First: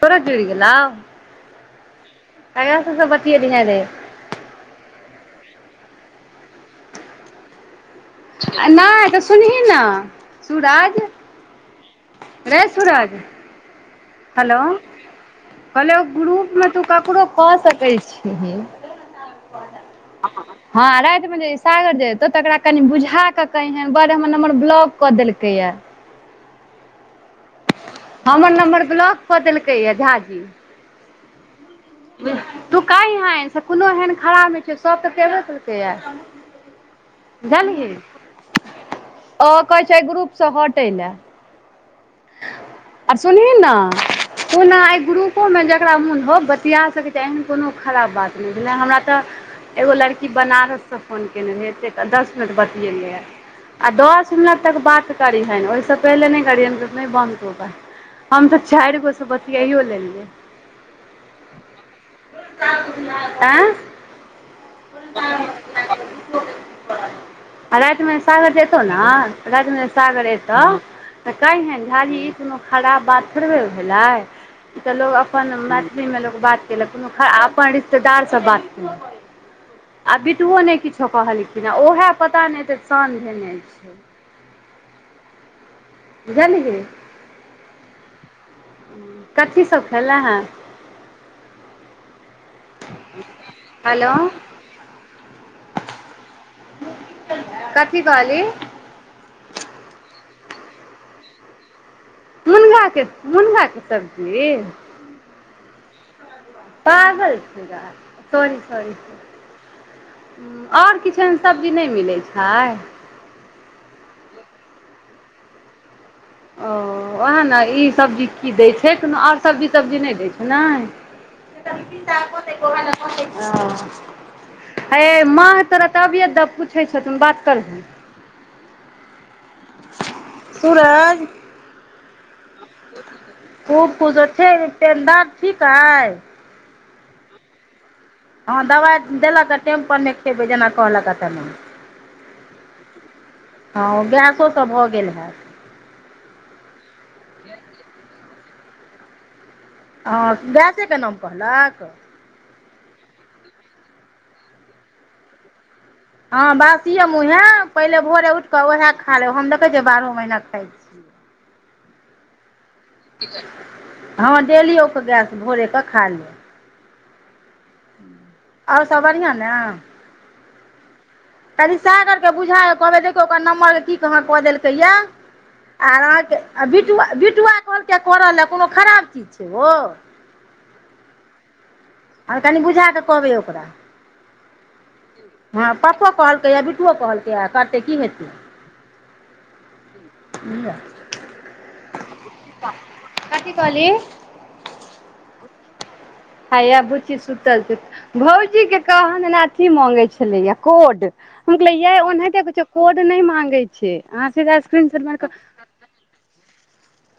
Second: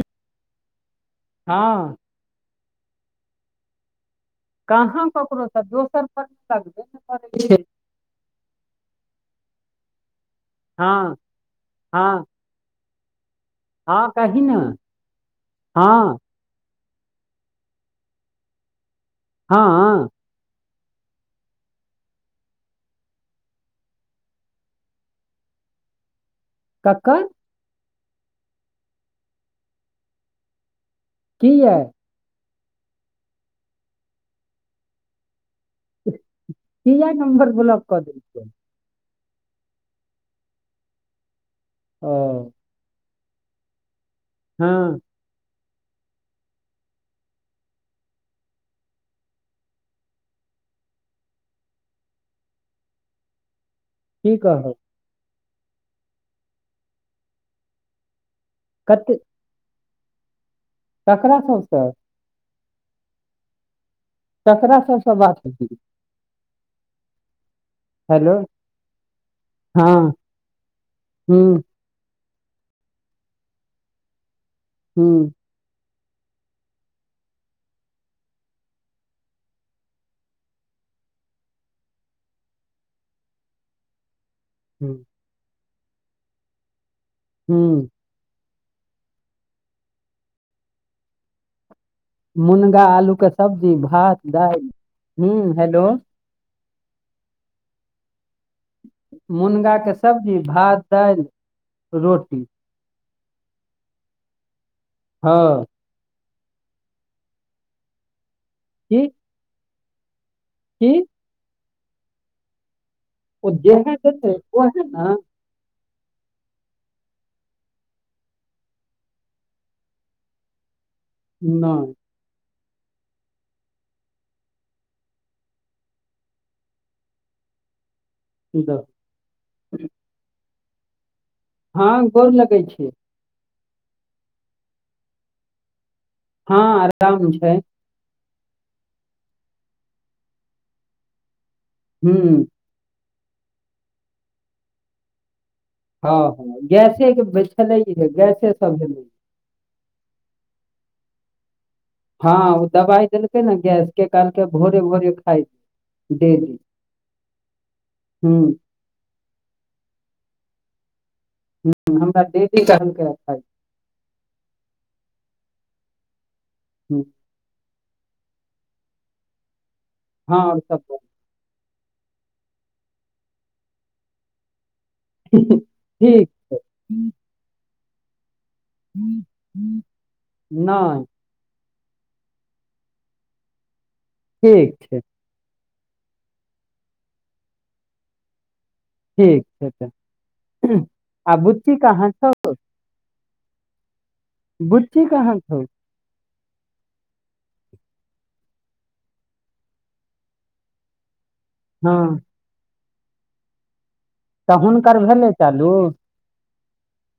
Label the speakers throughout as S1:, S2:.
S1: फेरो जुड़ि गेलौ
S2: हँ
S1: ककरा सब सँ बतियबिहे रे
S2: कहाँ ककरोसँ दोसर पर लगबे नय करै छै
S1: आ नय तऽ सुनही न सूरज
S2: हँ हँ
S1: रै सूरज
S2: हँ कही ने
S1: हेलो कहलियौ
S2: हँ
S1: ग्रुपमे तू ककरो कऽ सकै छिहि
S2: हँ
S1: हँ रातिमे जे ई सागर जे अयतौ तकरा कनि बुझा कऽ कहीन बौआ रे हमर नम्बर ब्लॉक कऽ देलकैए
S2: ककर
S1: हमर नम्बर ब्लॉक कऽ देलकै ये झा जी
S2: किये
S1: तु कैइहैन से कुनो एहन खराब नय छै सब तऽ केबे केलकैए ये
S2: किये नंबर ब्लॉक कऽ देलकै।
S1: ओ कहै छै ग्रुप सँ हटैले
S2: ओ
S1: आओर सुनहि न तुन
S2: हँ
S1: अय ग्रुप ोमे जकरा मोन हो बतिया सकै छी एहन कोनो खराब बात नय भेले जेना हमरा तऽ एगो लड़की बनारस सँ फोन कयने रहैत दस मिनट बतएलैए आ दस
S2: की
S1: मिनट
S2: कहब
S1: तक बात करीहेन ओयसे पहिले नय गियहन नय बंन्द करबै हम त
S2: कते
S1: चारगो स बतियायो लेलियै
S2: ककरा सब सँ
S1: एकाॅं गुड़िया सा आँ
S2: ककरा सब से बात करते
S1: [inaudible] आ रात मे
S2: हेलो
S1: सागर जेतौ ने रात मे
S2: हँ
S1: सागर एतौ तऽ
S2: हूँ
S1: कहियन झा जी ई कोनो खराब बात थोड़बे भेलै ई तऽ लोग
S2: हूँ
S1: अपन लोक बात केलक कोनो अपन रिश्तेदार स बात केलक आ बिटुओ नय किछो कहलखिन आ ओएहे पता नय एतै सान भेने छै [inaudible]
S2: हूँ
S1: बुझलही
S2: हूँ
S1: कथी सब खैलय हे
S2: मुनगा आलू के सब्जी
S1: हेलो
S2: भात दाल ह हेलो
S1: कथि कहली
S2: मुनगा के सब्जी भात दाल रोटी
S1: मुनगाके मुनगाके सब्जी
S2: हँ
S1: पागल छै गय सॉरी सॉरी
S2: की की
S1: ओर किछ अन सब्जी नय मिलै छैय
S2: ओ जेह देतै ओहै नै
S1: ओ ओएह ने ई सब्जी की दै छै कोनो ओर सब्जी तब्जी नय दै छै ने
S2: नहि
S1: [inaudible] हे माँ तोरा तबियत पूछै छौ तु बात कर हीन
S2: की दऽ
S1: सूरज
S2: हँ गोर लगै छी
S1: खूब खुश हो छै बाप ठीक अए
S2: हँ आराम छैय
S1: हँ दबाइ देलक हे टेम पर मे खेबै जेना कहलक ह तेना
S2: हूँ
S1: हँ गैसो सब भऽ गेल हैत
S2: हँ हँ गैसे के छलैेहे गैसे स भेलै
S1: हँ गैसे के नाम कहलक
S2: हँ ओ दवाइ देलकै नै गैस के कालके भोरे भोरे खाइ
S1: हँ
S2: डेली
S1: बासिये मुँहे पहिले भोरे
S2: हुँ
S1: उठ कऽ ओह खा ले हम देखै छियै बारहो महीना खाय छीय
S2: ह हमरा दे देत हल
S1: हँ डेलिये के गैस भोरे कऽ खा लेब
S2: हूँ
S1: ओर सब बढ़िआँ ने
S2: हँ ओर सब बड़िया
S1: कनि सागर के बुझा कऽ कहबै देखियौ ओकर नम्बर के की कहाँ कऽ देलकै ये
S2: बढ़िया।
S1: आर
S2: ठीक
S1: आज
S2: छै
S1: आ बीटुआ बिट बिटुआ कहलकै ये करल ले कोनो खराब चीज छै ओ
S2: नहि
S1: हँ कनि बुझाकऽ कहबै ओकरा
S2: ठीक छै
S1: हँ पप्पो कहलकैए बिटुओ कहलकै ये करतै की हेतै
S2: ठीक छै तऽ
S1: बुझलियै
S2: आ बुीच्ची कहाँ छौ
S1: कथी कहलही
S2: बुच्ची कहाँ छौ
S1: हैये बुच्ची सुतल छै भौजी के कहाँ दना अथी मांगे छलैये कोड हम कहलियै
S2: हँ
S1: ओनाहिते किछो कोड नै मांगे छै अहाँसँ जे स्क्रीन शेयर
S2: हेलो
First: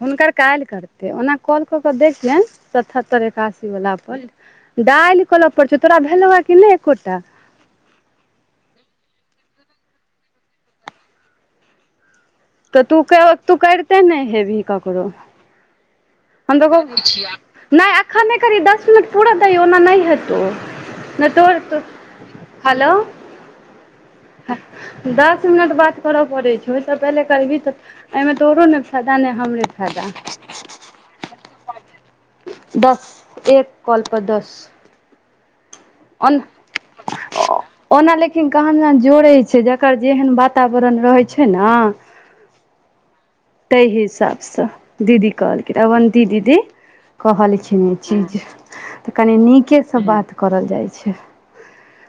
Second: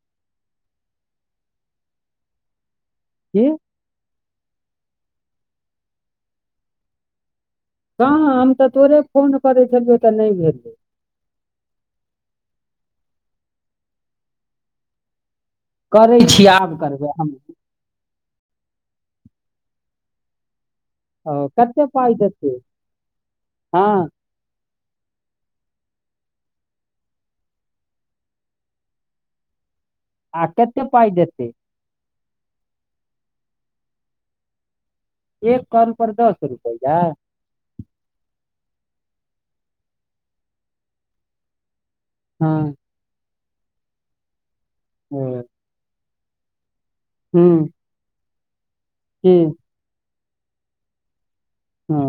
S1: हुनकर काल्हि करतै ओना कॉल कऽ कऽ देखियनि सतहत्तरि
S2: की
S1: एकासी वला पर दालि करऽ परतै तोरा भेलौये कि नय एकोटा
S2: कहाँ हम तऽ तोरे फोन करै छलियौ तऽ नय भेलै
S1: तऽ तू तू करिते नय हेबही ककरो
S2: करै छी आब करबै हम
S1: नय अखन नय करही दस मिनट पूर दही ओना नय हेतौ नय
S2: ओ
S1: तोहर तऽ
S2: कते पाइ देतै
S1: हेलो
S2: हँ
S1: दस मिनट बात करऽ पड़ै छै ओइ स तऽ पहिले करबही तऽ एहिमे तोरो ने फायदा ने हमरे फायदा
S2: हँ केते पाय देतै
S1: दस एक कॉल पर दस
S2: एक कॉल पर दस
S1: ओन
S2: रुपैया
S1: ओना लेकिन कहाँ दिना जोड़ै छै जकर जेहन वातावरण रहै छै न
S2: हँ
S1: तइ हिसाबसँ दीदी
S2: हँ,
S1: कहलकिन अबन्ती दीदी
S2: हूँ
S1: कहलखिन ई चीज तऽ
S2: की
S1: कनि नीकेसँ बात करल जाइ छै
S2: हँ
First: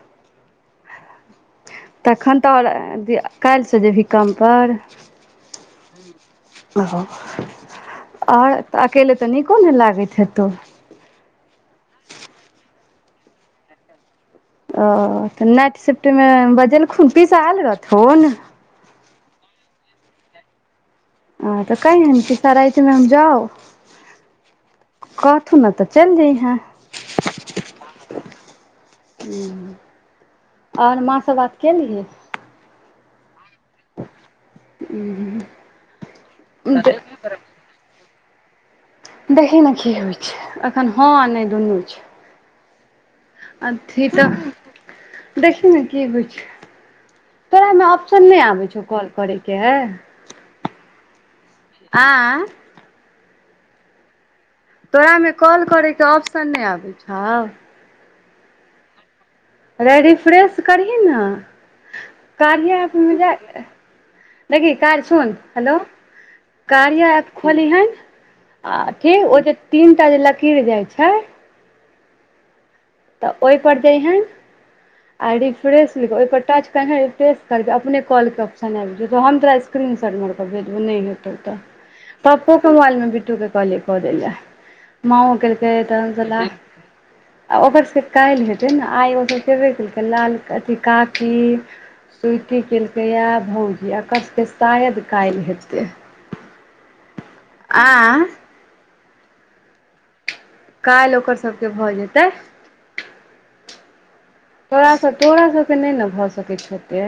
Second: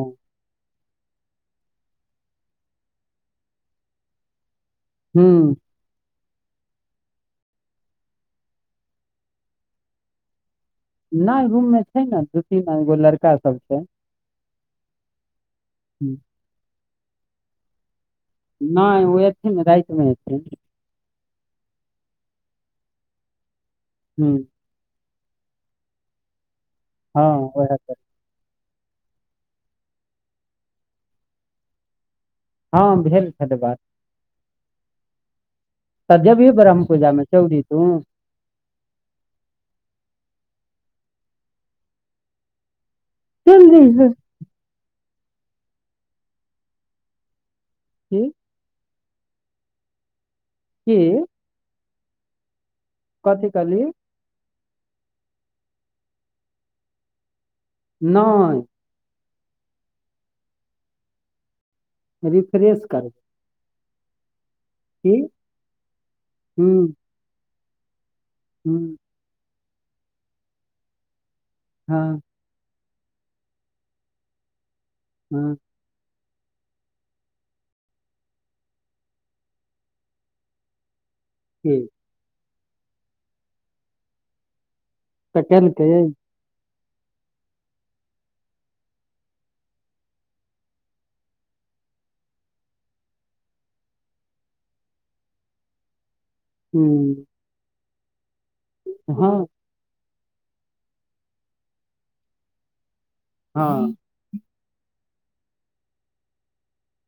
S1: तखन तऽ आओर अथी काल्हिसँ जेबही कमपर
S2: हुँ
S1: ओहो आओर तऽ अकेले तऽ नीको नय लागैत हेतौ
S2: नय रूम मे छै ने दू तीन आ एगो लड़का सब छै
S1: ओ तऽ नाइट सिफ्ट
S2: हूँ,
S1: मे बजेलखुन पीसा आयल रहथुन
S2: नय ओ एथिन न रातिमे एथिन
S1: हँ तऽ कैइहेन पीसा राति मे हम जाउ
S2: हुँ
S1: कहथुन न तऽ चलि जइहें
S2: हँ ओहे कर
S1: हुँ आओर माँ स बात केलही
S2: हँ भेल छलै बात
S1: हुँ
S2: तऽ जेबही ब्रह्म पूजा मे चौरी तूं
S1: देखही न की होइ छै एखन हँ आ नय दुनु छै [inaudible]
S2: चलि
S1: अथी
S2: जइहे
S1: तऽ देखि न की होय छै [inaudible] तोरा म
S2: की
S1: ऑप्शन नै आबै छौ कॉल करे केँ
S2: की
S1: [unintelligible]
S2: कथी कहली
S1: तोरा में कॉल करै केँ ऑप्शन नै आबै छौ
S2: नै
S1: रै रिफ्रेश करही न [inaudible] कार्या
S2: रिफ्रेश
S1: एप
S2: करबै
S1: में जा देखही काय
S2: की
S1: सुन हेलो
S2: हुँ
S1: कार्या एप खोली हैन अ
S2: हुँ
S1: ठीक ओ जे तीन ता जे लकीर जाय छै
S2: हऽ
S1: तऽ ओ पर जहें [inaudible] आ
S2: हँ
S1: रिफ्रेश लि ओ पर टच कहै रिफेंस करबै अपने कॉल कऽ ऑप्शन आइब जेतौ हम तोरा स्क्रीनशॉट मैर कऽ भेजबौ नै हेतौ तऽ
S2: की
S1: पप्पू कऽ मोबाइल म बिट्टू कऽ कहलिए कऽ दै ले माओ
S2: कटहल
S1: केलकै
S2: के
S1: तहन आ ओकर स काइल हेतै न आइ ओ सभ केबे केलकै लाल अथी काकी स्वीटी केलकै यै भौजी अकर स केँ शायद काइल हेतै
S2: हूं
S1: [unintelligible]
S2: [unintelligible]
S1: काइल ओकर सब कऽ भऽ जेते
S2: [unintelligible]
S1: तोरा सब तोरा सब कऽ नै न भऽ सकै छौ ओते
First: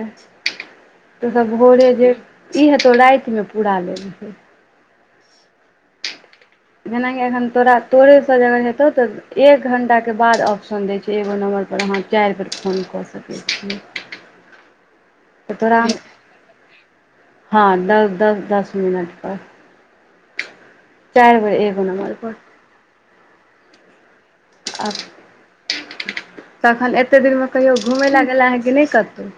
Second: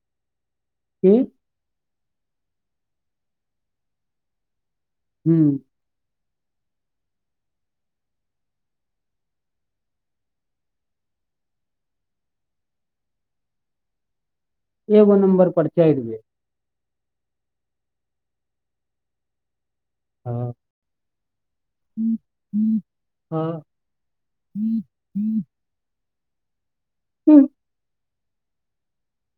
S2: की
S1: [inaudible] तु सब भोरे जे ई हे तो राइत मे पूरा लेब ही
S2: हूँ
S1: जेनाही एखन तोरा तोरे से जे अगर हेतो तऽ एक घण्टा केँ बाद ऑप्शन दे छै एगो नम्बर पर अहाँ चैर बेर फोन कऽ स [unintelligible]
S2: एगो नम्बर पर चैर बेर
S1: हँ दस दस दस मिनट पर
S2: हऽ
S1: चार बेर एगो नबर पर
S2: हऽ
S1: [unintelligible] तखन एते दिन में कहियो घुमै लऽ गेला है कि नै कतो [unintelligible]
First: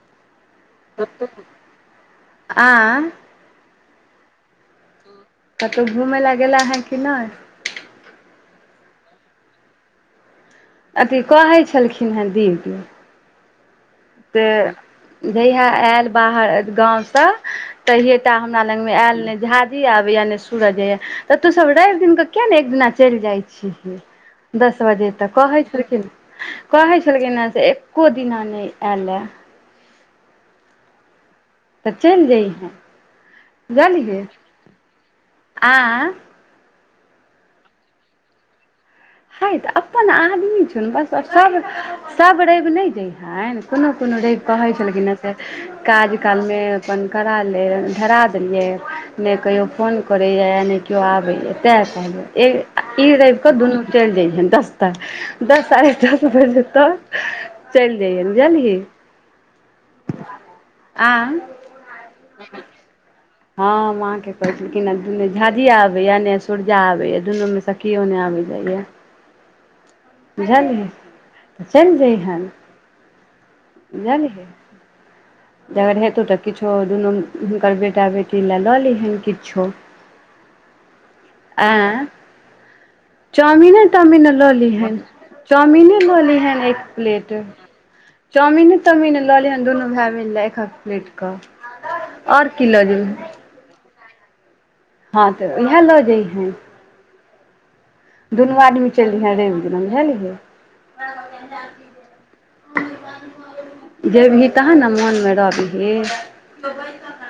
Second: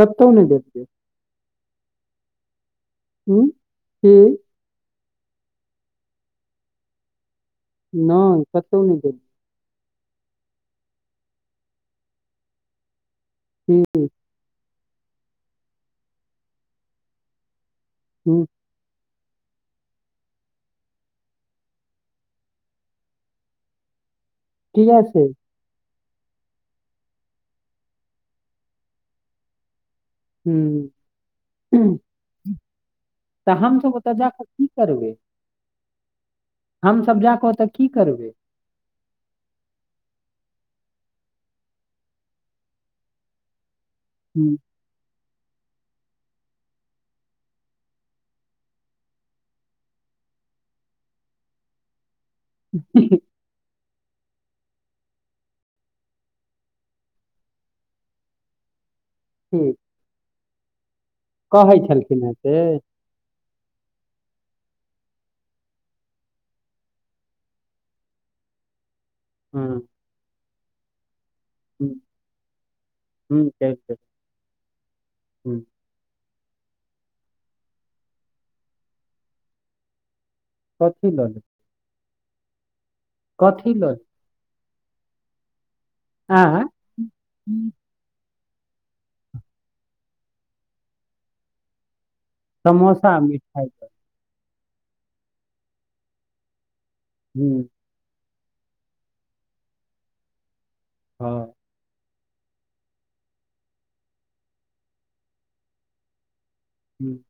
S2: कतो नै जै छियै
S1: [unintelligible]
S2: [unintelligible]
S1: कतौ घुमै लए गेला है कि नै
S2: नै कतो नै गेली
S1: अथी कहै छलखिन है दीदी
S2: [unintelligible]
S1: से जहिया ऐल बाहर गाँव स तहिये टा
S2: हुँ
S1: हमरा ल ग मे ऐल नै झाजी आबै यऽ नै सूरज त तूसब रेब दिन के किया ने एक दिना चल जाइ छिही दस
S2: किया
S1: बजे
S2: से
S1: त कहेत छल खिन कहेत छल खिन हे से एक्को दिना ने आयल एय
S2: हूँ
S1: तऽ चलि जइहे
S2: त हम सब ओत
S1: बुझलिही
S2: जाक की करबै
S1: आ य
S2: हमसब जाक ओत की करबे
S1: हय त अपन आदमी छुन बस आ सब सब रेव ने जेहन कोनो कोनो रेव
S2: हुँ
S1: कहे छल खिन है से काज काल मे अपन करा ल धरा देलिये ने कहियो फोन करेए ने केओ आबेए ते कह ई रविक दुनू छ्ले जाइ हेन दस्तटा दस साढ़े दस बजे तक चेल जइये है बुझलहि
S2: ठीक
S1: आऽ
S2: कहे छलखिन हे से
S1: हा माँ के कहे छल खिन दुू झा झिया आबेए ने सूरज आबे दुनू मे किओ ने आबे जाइया
S2: हूँ
S1: बुझलहि त चेल जइहन बुझलहिन
S2: हूँ
S1: जे अगर हेतो त किछो दुनू हुनकर बेटा बेटी ल लए लिहन किछो
S2: कथी लले
S1: अए
S2: कथी
S1: चाउमिने
S2: लऽ
S1: तामीने लऽ लिहेन चाउमिने लऽ लेहेन
S2: आँय
S1: एक प्लेट चाउमिने ताउमीन लऽ लिहन दुनू भायइ बहिन लेल एखक प्लेट कऽ आओर की लऽ
S2: समोसा मिठाइ
S1: हाँ तऽ इएह लऽ जयहे
S2: हूँ
S1: दुनू आदमी चेल जयहे रेब दिना बुझलिही
S2: हँ
S1: जेबही तहन ने मोन में रहबिही
S2: हुँ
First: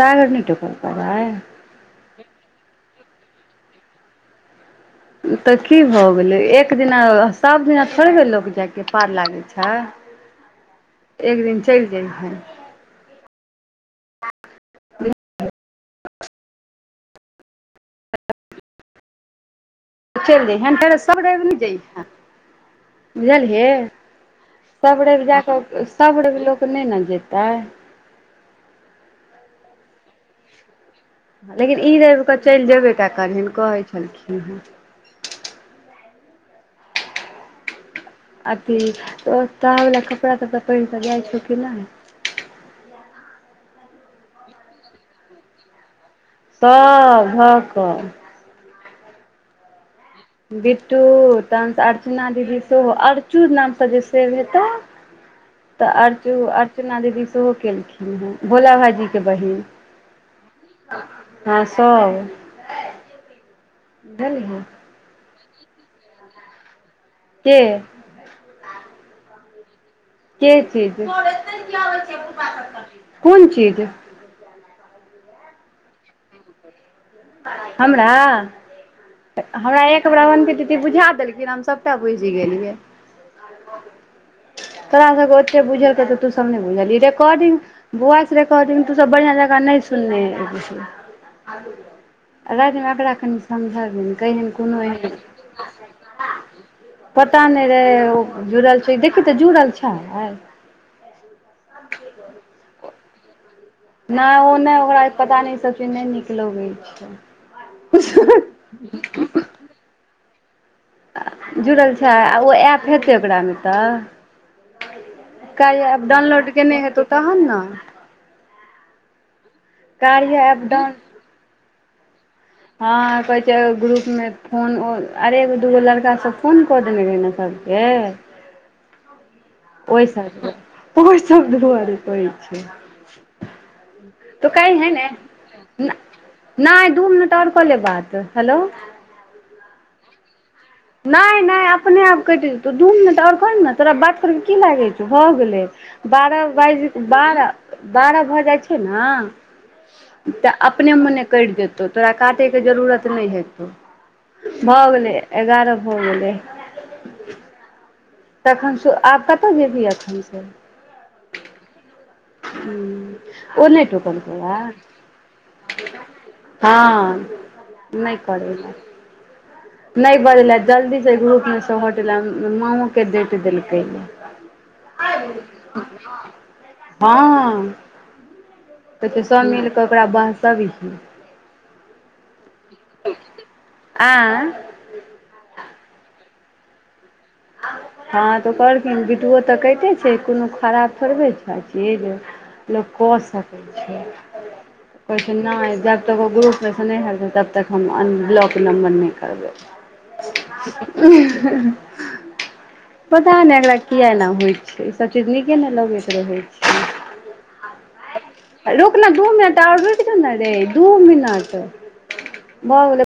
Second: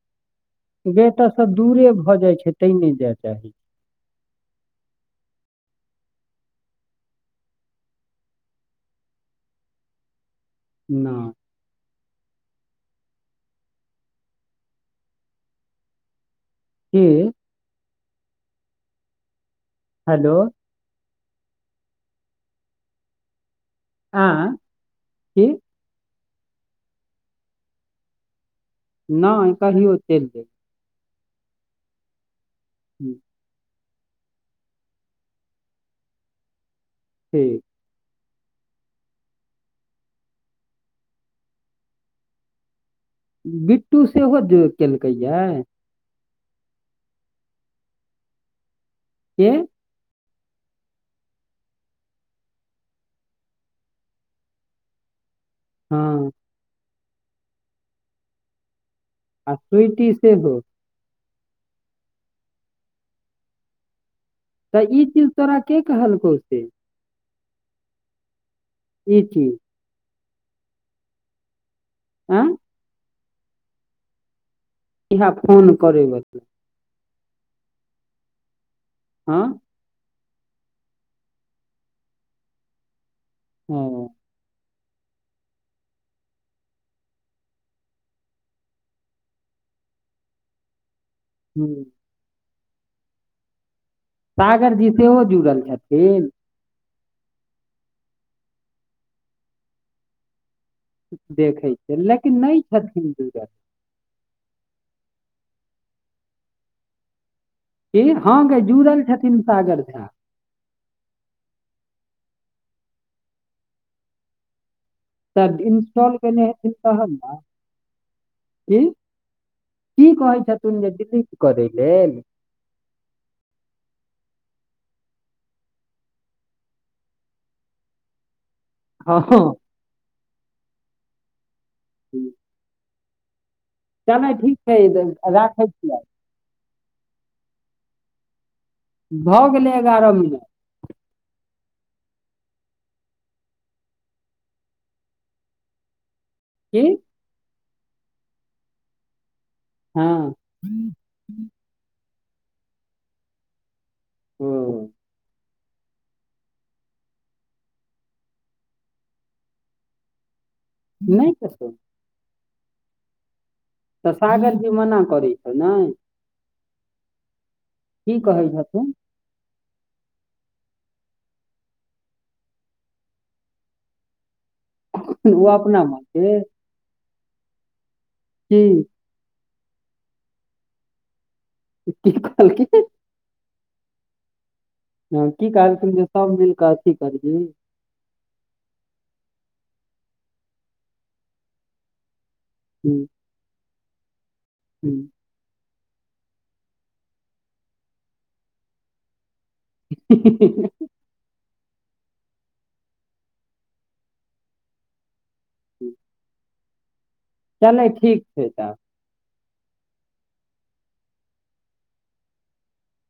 S1: सागर नय टोक
S2: बेटा सँ दूरे भऽ जाइ छैय तै नय जाय चाहै छी
S1: तऽ की भ गेलै एक दिना सभ दिना थोड़बे लोक जायके पार लागै छैय
S2: [inaudible]
S1: एक दिन चेल जयहिए
S2: कीऽ हेलो
S1: चेल जइहन फेर सब रेब नइ जइहे बुझलिहि
S2: आँय
S1: सब रेब जा
S2: की
S1: कऽ सब रेब लोक नय ने जेतै
S2: नय कहीयो चेल जेते
S1: लेकिन ई रवि कऽ चेल जेयबे कै
S2: हूँ,
S1: करहन कहै छलखिन हेँ
S2: ठीक
S1: अथी तोहर वला कपड़ा तपड़ा पहिर के जाइ छौ कि नय
S2: बिट्टू सेहो ज केलकै यै
S1: सब ढऽ कऽ
S2: के
S1: बिट्टू तहन सँ अर्चना दीदी सेहो अर्चू नाम स जे सेव हेतो
S2: [inaudible]
S1: तऽ
S2: हँ
S1: अर्चु अर्चना दीदी सेहो केलखिन हेँ भोला भाईजी
S2: आ स्विटी सेहो
S1: हाँ सब
S2: तऽ ई चीज तोरा के कहलकौ से
S1: के
S2: ई चीज
S1: के चीज
S2: आँय
S1: कोन चीज
S2: इहे फोन करै बला
S1: हमरा तऽ
S2: हँ
S1: हमरा एक हमरा अबन्ति दीदी बुझा देलखिन हम सभटा बुझि गेलियै
S2: ओ
S1: तोरा सबके ओते बुझलकौ तऽ तू सब नय बुझलही रेकॉर्डिंग वॉइस रेकॉर्डिंग तू सब बढ़ियाँ जकाँ नय सुनने हेबही
S2: हूँ
S1: राति मे एकरा कनि समझा देबै
S2: सागर जी सेहो जुड़ल छथिन
S1: पता नय रहै ओ जुड़ल छै देखियौ तऽ जुड़ल छै
S2: देखैत छै लेकिन नय छथिन जुड़ल
S1: नय ओ नय ओकरा पता नय ओ सबचीज नय नीक लगै छै।
S2: की हाॅं गै जुड़ल छथिन सागर झा।
S1: जुड़ल छै आ ओ ऐप हेते ओकरामे तऽ।
S2: तऽ
S1: कार्या एप
S2: इंस्टॉल
S1: डाउनलोड
S2: हेथिन
S1: केने हेतौ
S2: ने
S1: तहन न
S2: की की कहै
S1: कार्या ऐप
S2: छथुन जे डिलीट करै लेल
S1: हाँ कहै छै ओ ग्रुपमे फोन अरे एगो दूगो लड़का सब फोन कऽ देने रहै ने सब गे
S2: हाॅं हाॅं
S1: ओइ सब ओइ सब दुआरे कहै छै।
S2: चलै
S1: तो
S2: ठीक छै
S1: कैइहैने
S2: राखै छियै
S1: नैय दू मिनट आओर कऽ ले बात हेलो।
S2: भऽ गेलै एगारह मिनट।
S1: नय नय अपने आप कटि जेतौ दू मिनट आओर करही ने तोरा बात करै मे की लागै छौ भऽ गेलै। बारह बाइज
S2: की
S1: बारह बारह भऽ जाय छै
S2: हँ
S1: न। तऽ अपने मोने कटि जेतौ तोरा काटयके जरूरत नय हेतौ।
S2: ओ
S1: भऽ गेलै एगारह भऽ गेलै। तखन से आब कतऽ जेबही अखन से।
S2: नय कतौ।
S1: हुँ ओ नय।
S2: तऽ सागर जी मना करै छौ नय।
S1: हाॅं नय
S2: की कहै
S1: करैले।
S2: छथुन
S1: नय बजलै जल्दी से ग्रुप मे से हटेलै माँओ के डाँटि देलकैेये
S2: कोन उ अपना माँ के
S1: हाॅं।
S2: की
S1: कहै छै सब मिल कऽ ओकरा बहसबही।
S2: की कहलकी।
S1: आय।
S2: हाॅं की कहलखिन जे सब मिल कऽ अथी कदलहि।
S1: हाॅं तऽ कहलखिन बीटुओ तऽ कहैत छै कोनो खराब थोड़बे छै चीज। लोक कऽ सकै छैय।
S2: हुं।
S1: कहै छै नहि जब तक ओ ग्रुपमेसे नहि हटतै तब तक हम अनब्लॉक नम्बर नहि करबै। [unintelligible] पता नहि एकरा किया ऐना होइ छै इ सब चीज नीके नै लगैत रहै छै।
S2: चलै ठीक छैय तब।
S1: रुक नऽ दू मिनट और रुक जो ने रे दू मिनट भऽ गेलै।